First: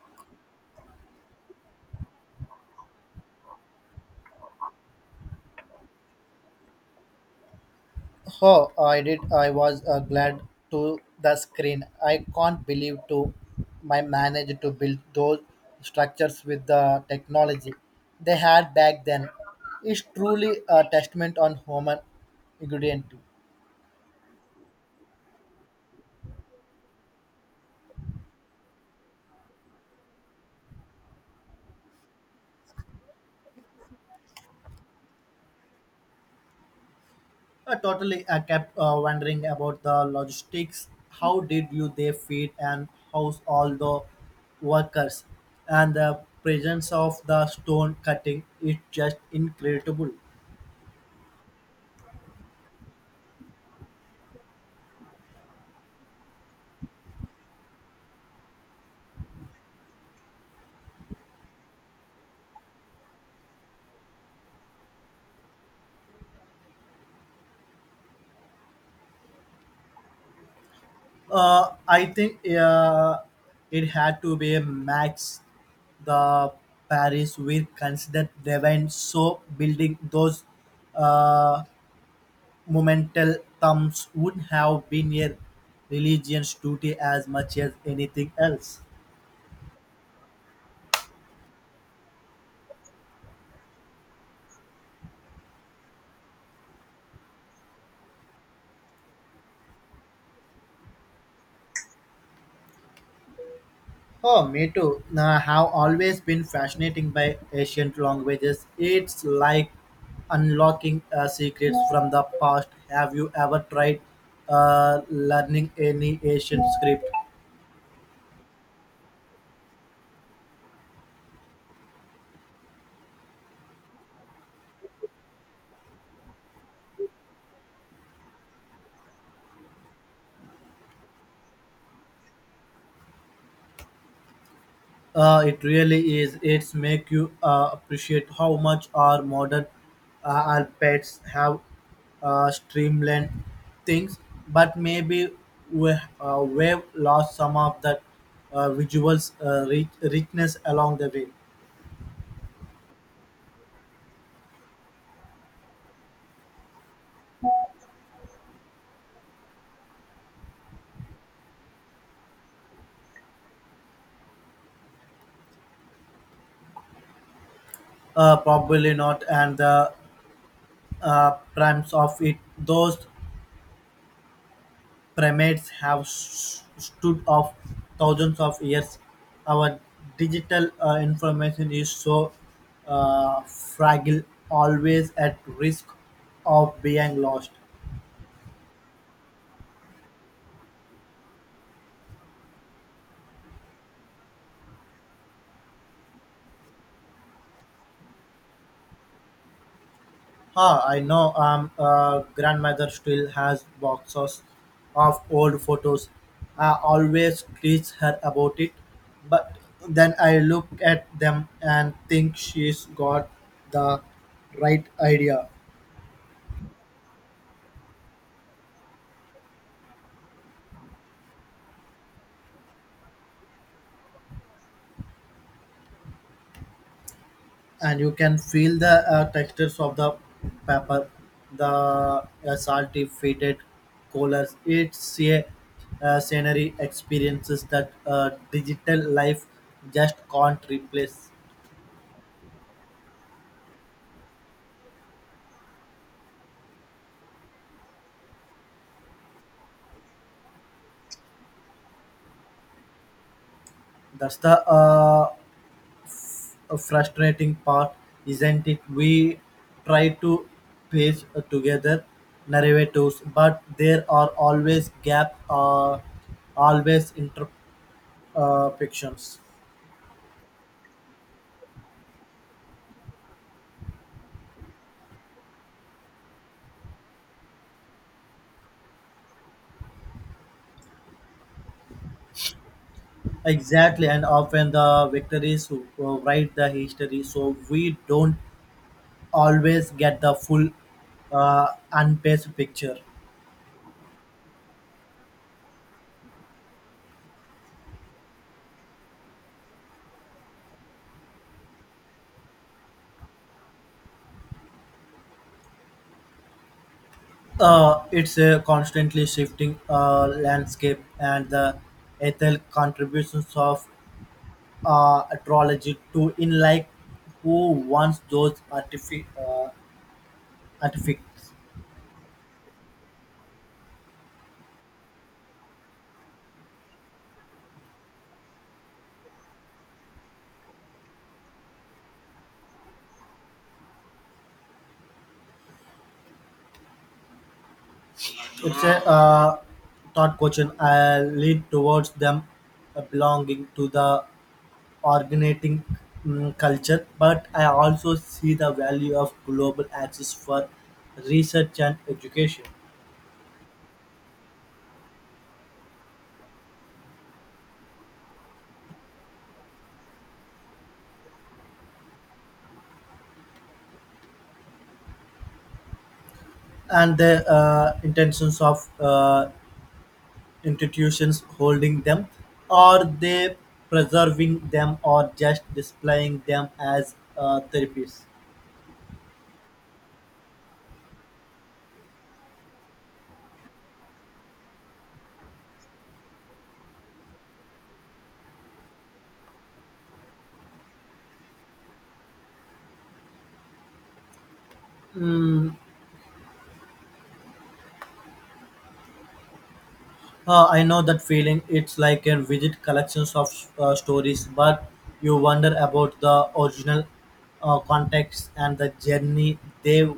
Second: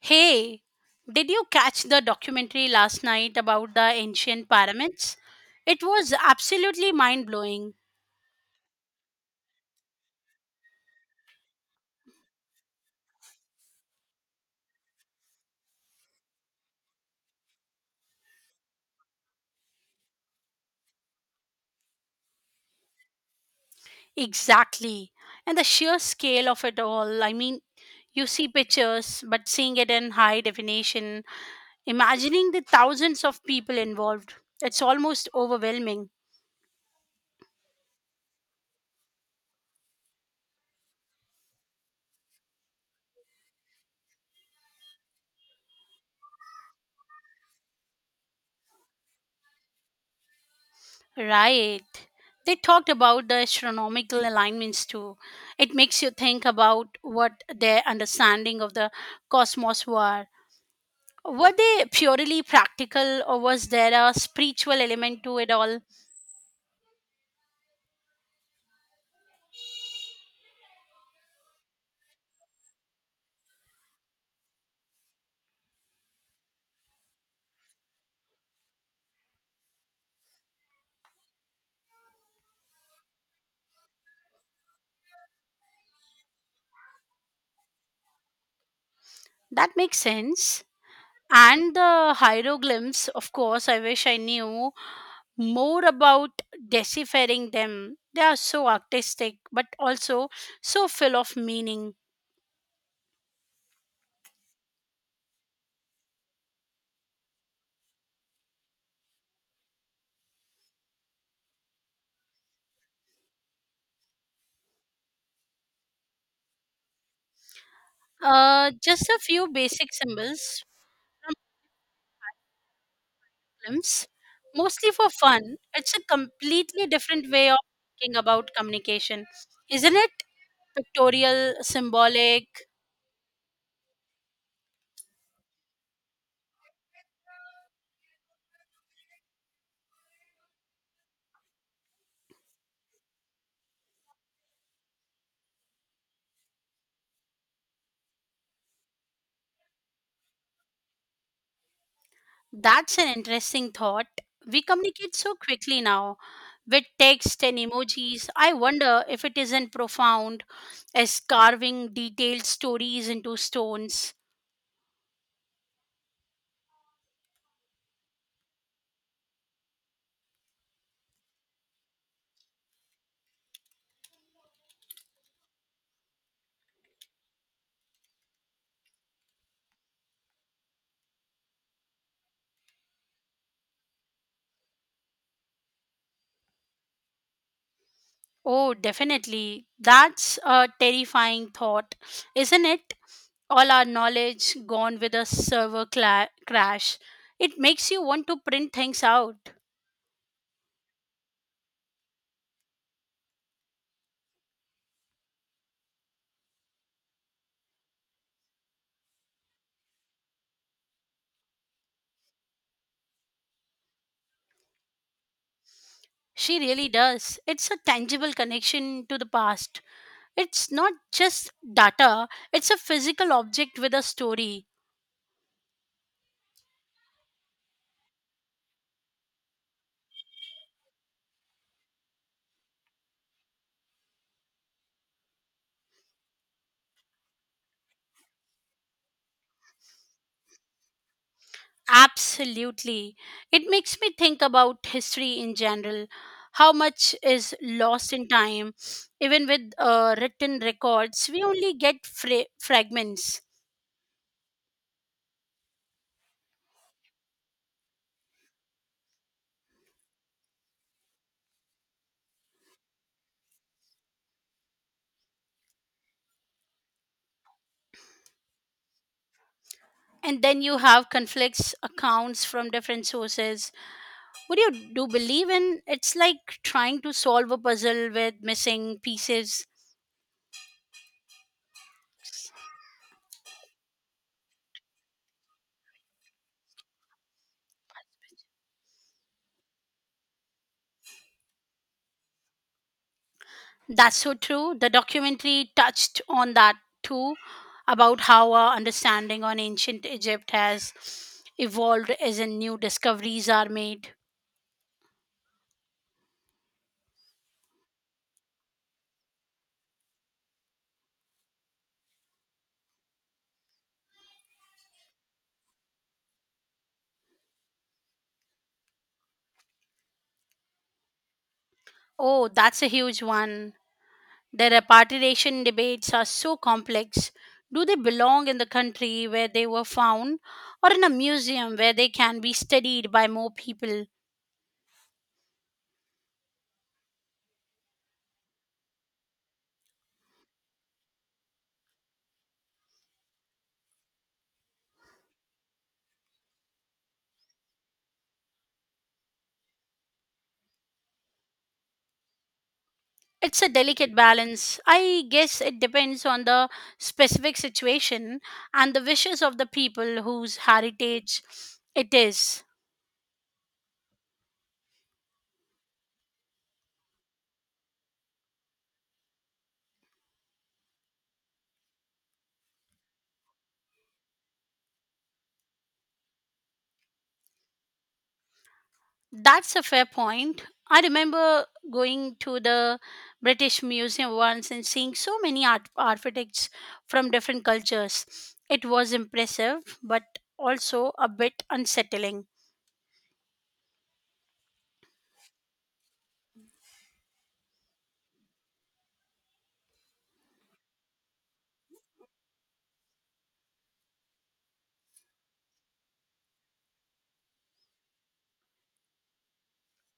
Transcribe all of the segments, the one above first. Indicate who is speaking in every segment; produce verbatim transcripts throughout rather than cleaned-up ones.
Speaker 1: Hey, did you catch the documentary last night about the ancient pyramids? It was absolutely mind blowing.
Speaker 2: Oh, I did. I was uh, glad to the screen. I can't believe to my managed to build those structures with the technology they had back then. It's truly a testament on human ingredient.
Speaker 1: Exactly. And the sheer scale of it all. I mean, you see pictures, but seeing it in high definition, imagining the thousands of people involved, it's almost overwhelming.
Speaker 2: Uh, totally, I kept uh, wondering about the logistics. How did you they feed and house all the workers? And the presence of the stone cutting is just incredible.
Speaker 1: Right. They talked about the astronomical alignments too. It makes you think about what their understanding of the cosmos were. Were they purely practical or was there a spiritual element to it all?
Speaker 2: Uh, I think uh, it had to be a max. The Paris were considered divine, so building those uh, monumental tombs would have been a religion's duty as much as anything else.
Speaker 1: That makes sense. And the hieroglyphs, of course, I wish I knew more about deciphering them. They are so artistic, but also so full of meaning.
Speaker 2: Oh, me too. I have always been fascinated by ancient languages. It's like unlocking uh, secrets from the past. Have you ever tried uh, learning any ancient script?
Speaker 1: Uh, just a few basic symbols, films, mostly for fun. It's a completely different way of thinking about communication, isn't it? Pictorial, symbolic.
Speaker 2: Uh, it really is. It's make you uh, appreciate how much our modern uh, alphabets have uh, streamlined things, but maybe we, uh, we've lost some of that uh, visuals uh, rich, richness along the way.
Speaker 1: That's an interesting thought. We communicate so quickly now with text and emojis. I wonder if it isn't profound as carving detailed stories into stones.
Speaker 2: Uh, probably not, and the uh, primes of it, those primates have s stood of thousands of years. Our digital uh, information is so uh, fragile, always at risk of being lost.
Speaker 1: Oh, definitely. That's a terrifying thought, isn't it? All our knowledge gone with a server cla- crash. It makes you want to print things out.
Speaker 2: Ah, I know. Um, uh, grandmother still has boxes of old photos. I always tease her about it, but then I look at them and think she's got the right idea.
Speaker 1: She really does. It's a tangible connection to the past. It's not just data, it's a physical object with a story.
Speaker 2: And you can feel the uh, textures of the paper, the uh, salty, faded colors. It's a uh, scenery experiences that uh, digital life just can't replace.
Speaker 1: Absolutely. It makes me think about history in general. How much is lost in time? Even with uh, written records, we only get fra- fragments.
Speaker 2: That's the uh, frustrating part, isn't it? We try to piece uh, together narratives, but there are always gaps, uh, always imperfections.
Speaker 1: And then you have conflicts, accounts from different sources. What do you do believe in? It's like trying to solve a puzzle with missing pieces.
Speaker 2: Exactly, and often the victories who who write the history, so we don't always get the full uh, unpaced picture.
Speaker 1: That's so true. The documentary touched on that too, about how our understanding on ancient Egypt has evolved as in new discoveries are made.
Speaker 2: Uh, it's a constantly shifting uh, landscape, and the ethical contributions of uh, astrology to in like who wants those artific uh, artifacts.
Speaker 1: Oh, that's a huge one. The repatriation debates are so complex. Do they belong in the country where they were found or in a museum where they can be studied by more people?
Speaker 2: It's a uh, thought question. I lead towards them uh, belonging to the originating mm, culture, but I also see the value of global access for research and education,
Speaker 1: It's a delicate balance. I guess it depends on the specific situation and the wishes of the people whose heritage it is.
Speaker 2: and the uh, intentions of uh, institutions holding them? Are they preserving them or just displaying them as uh, therapies?
Speaker 1: That's a fair point. I remember going to the British Museum once and seeing so many art- architects from different cultures. It was impressive, but also a bit unsettling.
Speaker 2: Mm, uh, I know that feeling. It's like a vivid collections of uh, stories, but you wonder about the original uh, context and the journey they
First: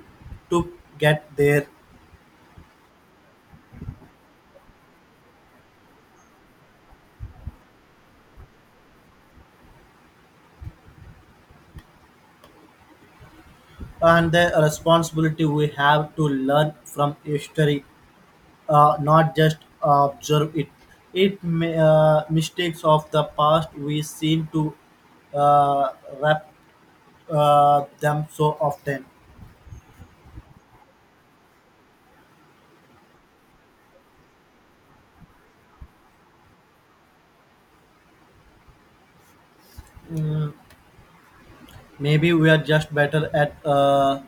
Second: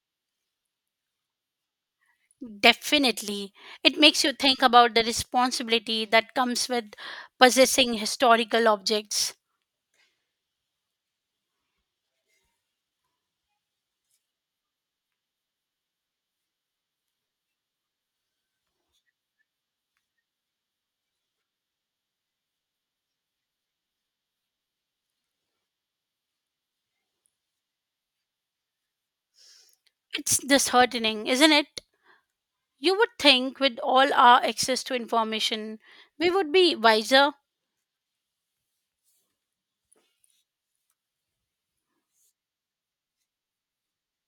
Speaker 2: took get there,
Speaker 1: Definitely. It makes you think about the responsibility that comes with possessing historical objects.
Speaker 2: and the responsibility we have to learn from history, uh, not just observe it. It may, uh, mistakes of the past we seem to uh, wrap uh, them so often.
Speaker 1: It's disheartening, isn't it? You would think, with all our access to information, we would be wiser.
Speaker 2: Mm, maybe we are just better at uh,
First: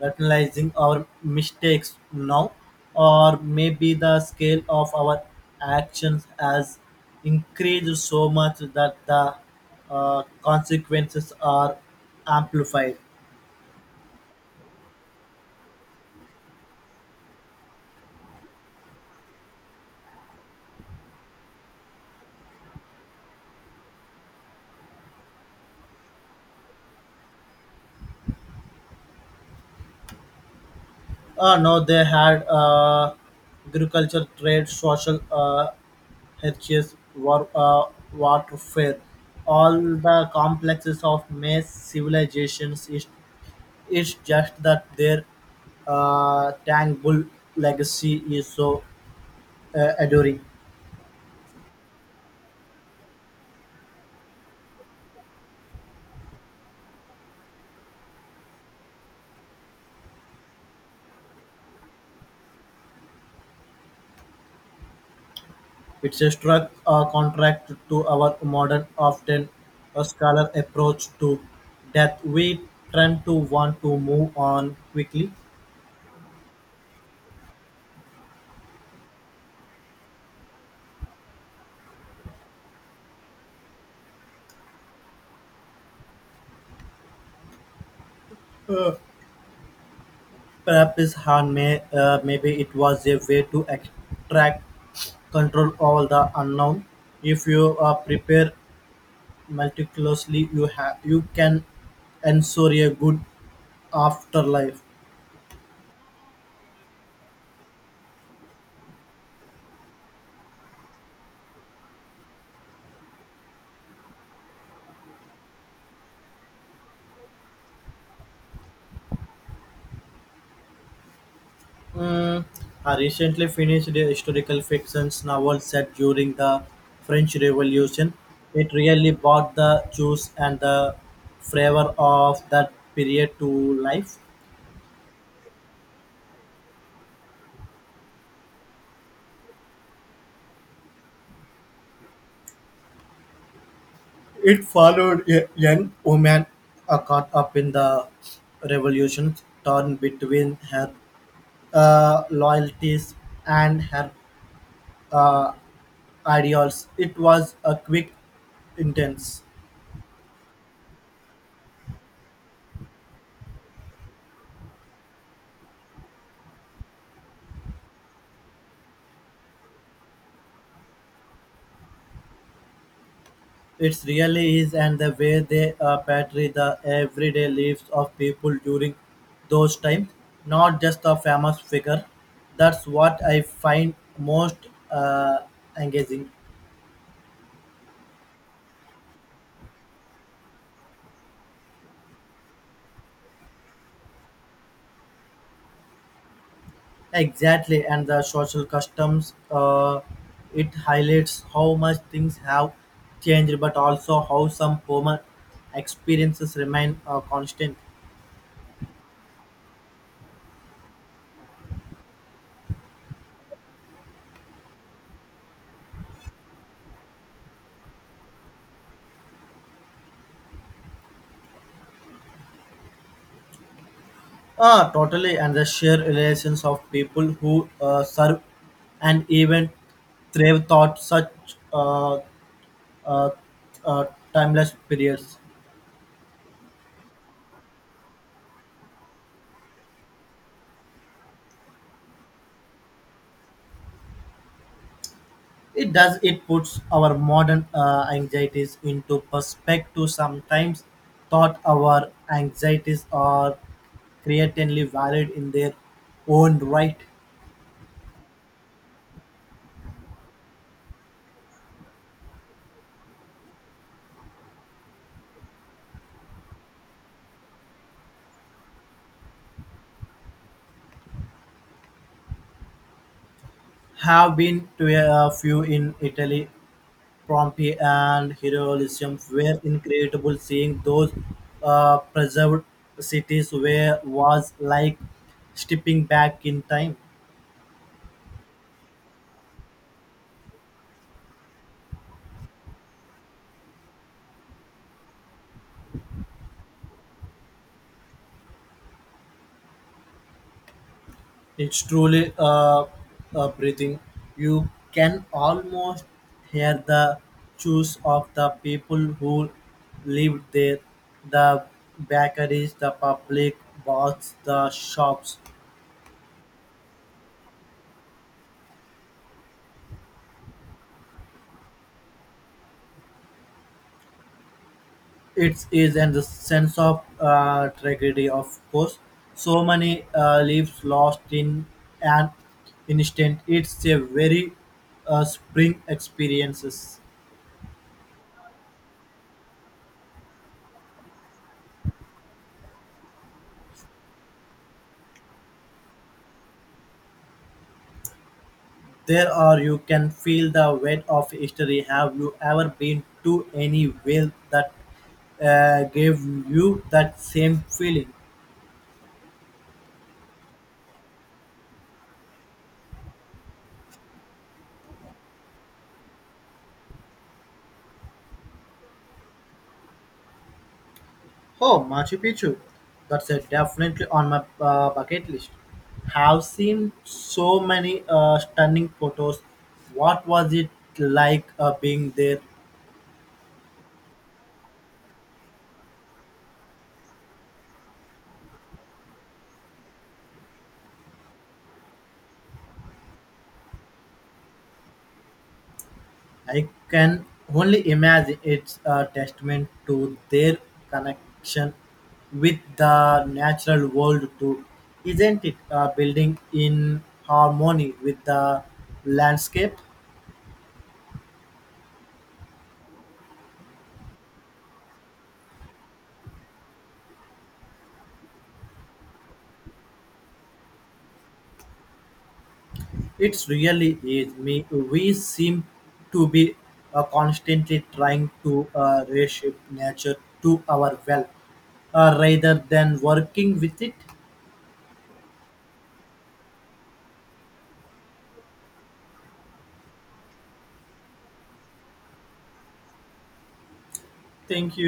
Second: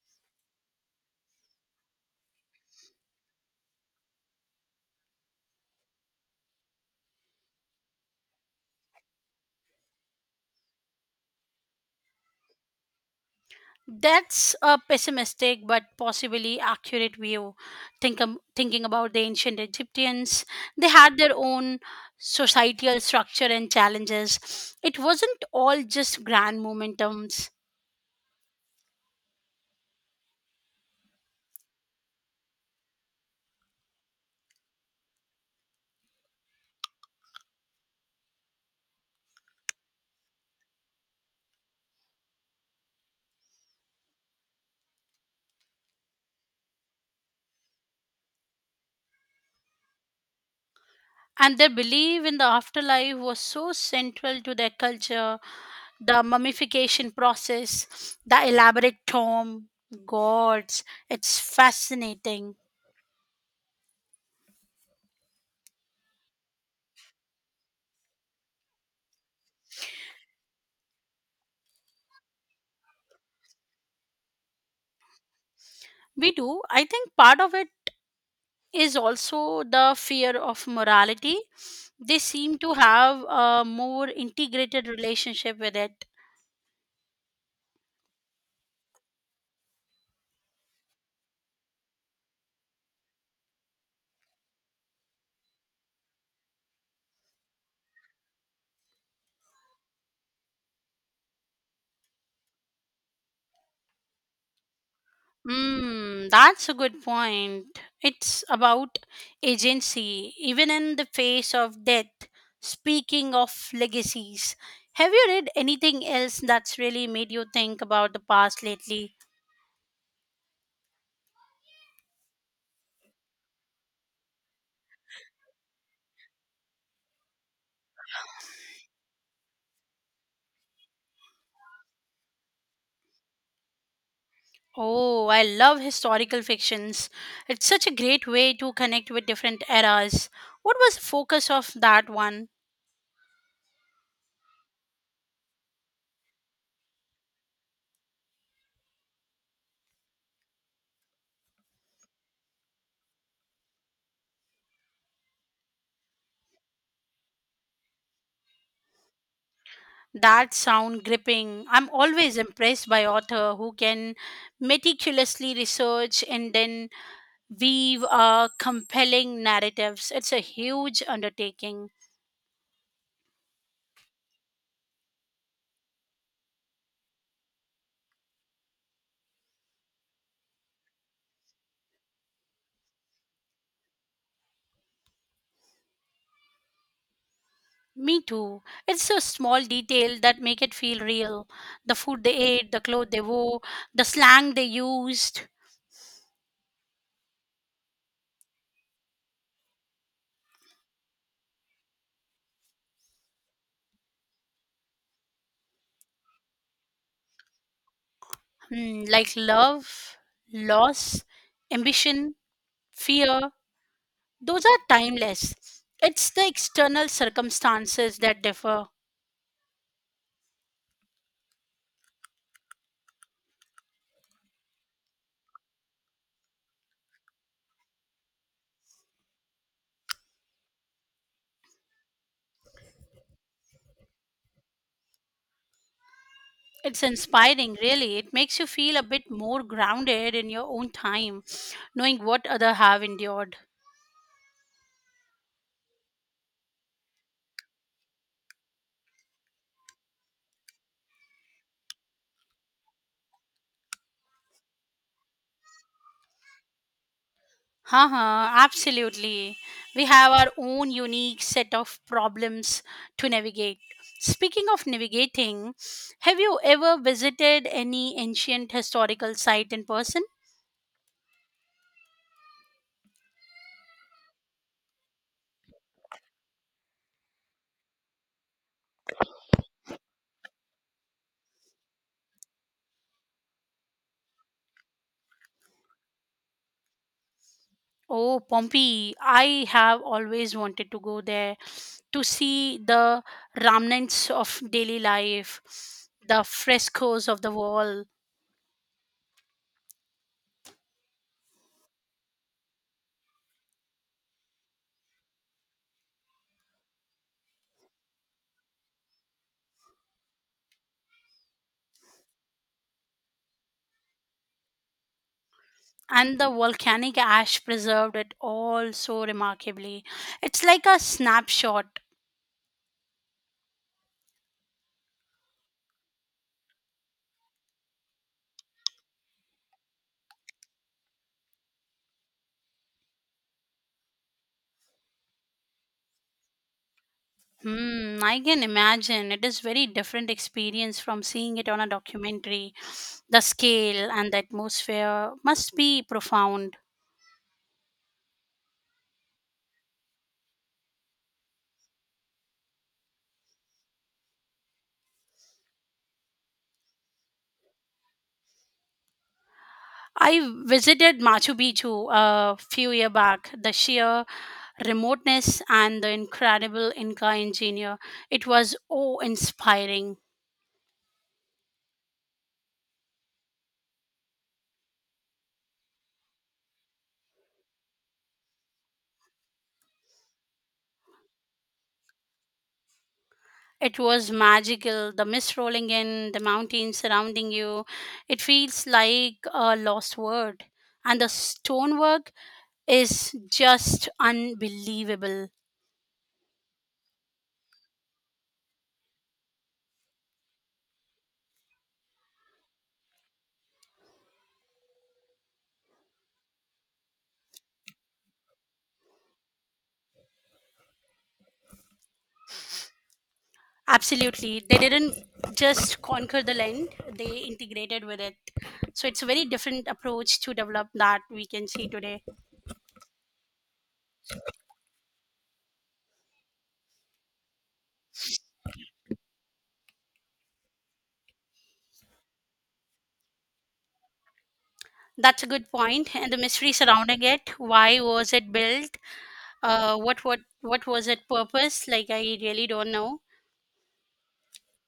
Speaker 2: rationalizing our mistakes now, or maybe the scale of our actions has increased so much that the uh, consequences are amplified.
Speaker 1: That's a pessimistic but possibly accurate view. Think, um, thinking about the ancient Egyptians, they had their own societal structure and challenges. It wasn't all just grand momentums.
Speaker 2: Uh, no, they had uh, agriculture, trade, social uh, heritage, war, uh, warfare, all the complexes of mass civilizations. Is, it's just that their uh, tangible legacy is so uh, enduring.
Speaker 1: And their belief in the afterlife was so central to their culture. The mummification process, the elaborate tomb, gods, it's fascinating.
Speaker 2: It's a struck uh, contract to our modern, often a scholar approach to death. We tend to want to move on quickly.
Speaker 1: We do. I think part of it is also the fear of morality. They seem to have a more integrated relationship with it.
Speaker 2: Uh, Perhaps Han may uh, maybe it was a way to extract control over the unknown. If you uh, prepare meticulously, you have you can ensure a good afterlife.
Speaker 1: Mm, that's a good point. It's about agency, even in the face of death. Speaking of legacies, have you read anything else that's really made you think about the past lately?
Speaker 2: Mm, I recently finished a historical fiction novel set during the French Revolution. It really brought the juice and the flavor of that period to life.
Speaker 1: Oh, I love historical fictions. It's such a great way to connect with different eras. What was the focus of that one?
Speaker 2: It followed a young woman uh, caught up in the revolution, torn between her uh, loyalties and her uh, ideals. It was a quick, intense.
Speaker 1: That sound gripping. I'm always impressed by author who can meticulously research and then weave uh, compelling narratives. It's a huge undertaking.
Speaker 2: It really is, and the way they uh, portray the everyday lives of people during those times, not just a famous figure. That's what I find most uh, engaging.
Speaker 1: Me too. It's a small detail that make it feel real. The food they ate, the clothes they wore, the slang they used.
Speaker 2: Exactly, and the social customs, uh, it highlights how much things have changed, but also how some former experiences remain uh, constant.
Speaker 1: Hmm, like love, loss, ambition, fear. Those are timeless. It's the external circumstances that differ.
Speaker 2: Ah, totally, and the sheer relations of people who uh, serve and even thrive thought such uh, uh, uh, timeless periods.
Speaker 1: It's inspiring, really. It makes you feel a bit more grounded in your own time, knowing what other have endured.
Speaker 2: It does. It puts our modern uh, anxieties into perspective. Sometimes thought our anxieties are creatively valid in their own right.
Speaker 1: Uh-huh, absolutely. We have our own unique set of problems to navigate. Speaking of navigating, have you ever visited any ancient historical site in person?
Speaker 2: Have been to a few in Italy, Pompeii and Heroism were incredible. Seeing those uh, preserved cities where was like stepping back in time.
Speaker 1: Oh, Pompeii. I have always wanted to go there to see the remnants of daily life, the frescoes of the wall,
Speaker 2: It's truly uh, uh, breathing. You can almost hear the chews of the people who lived there, the bakeries, the public baths, the shops.
Speaker 1: and the volcanic ash preserved it all so remarkably. It's like a snapshot.
Speaker 2: It is in the sense of uh, tragedy, of course. So many uh, lives lost in an instant. It's a very uh, spring experiences.
Speaker 1: Hmm, I can imagine. It is very different experience from seeing it on a documentary. The scale and the atmosphere must be profound.
Speaker 2: There are you can feel the weight of history. Have you ever been to any whale that uh, gave you that same feeling?
Speaker 1: I visited Machu Picchu a few year back. The sheer remoteness and the incredible Inca engineer. It was awe-inspiring.
Speaker 2: Oh, Machu Picchu. That's uh, definitely on my uh, bucket list. Have seen so many uh, stunning photos. What was it like uh, being there?
Speaker 1: It was magical. The mist rolling in, the mountains surrounding you. It feels like a lost world. And the stonework is just unbelievable.
Speaker 2: I can only imagine it's a testament to their connection with the natural world too, isn't it? Uh, building in harmony with the landscape.
Speaker 1: Absolutely. They didn't just conquer the land, they integrated with it. So it's a very different approach to develop that we can see today.
Speaker 2: It really is. Me, we seem to be uh, constantly trying to uh, reshape nature to our well, uh, rather than working with it.
Speaker 1: That's a good point. And the mystery surrounding it, why was it built? Uh, what, what, what was its purpose? Like, I really don't know.
Speaker 2: Thank you.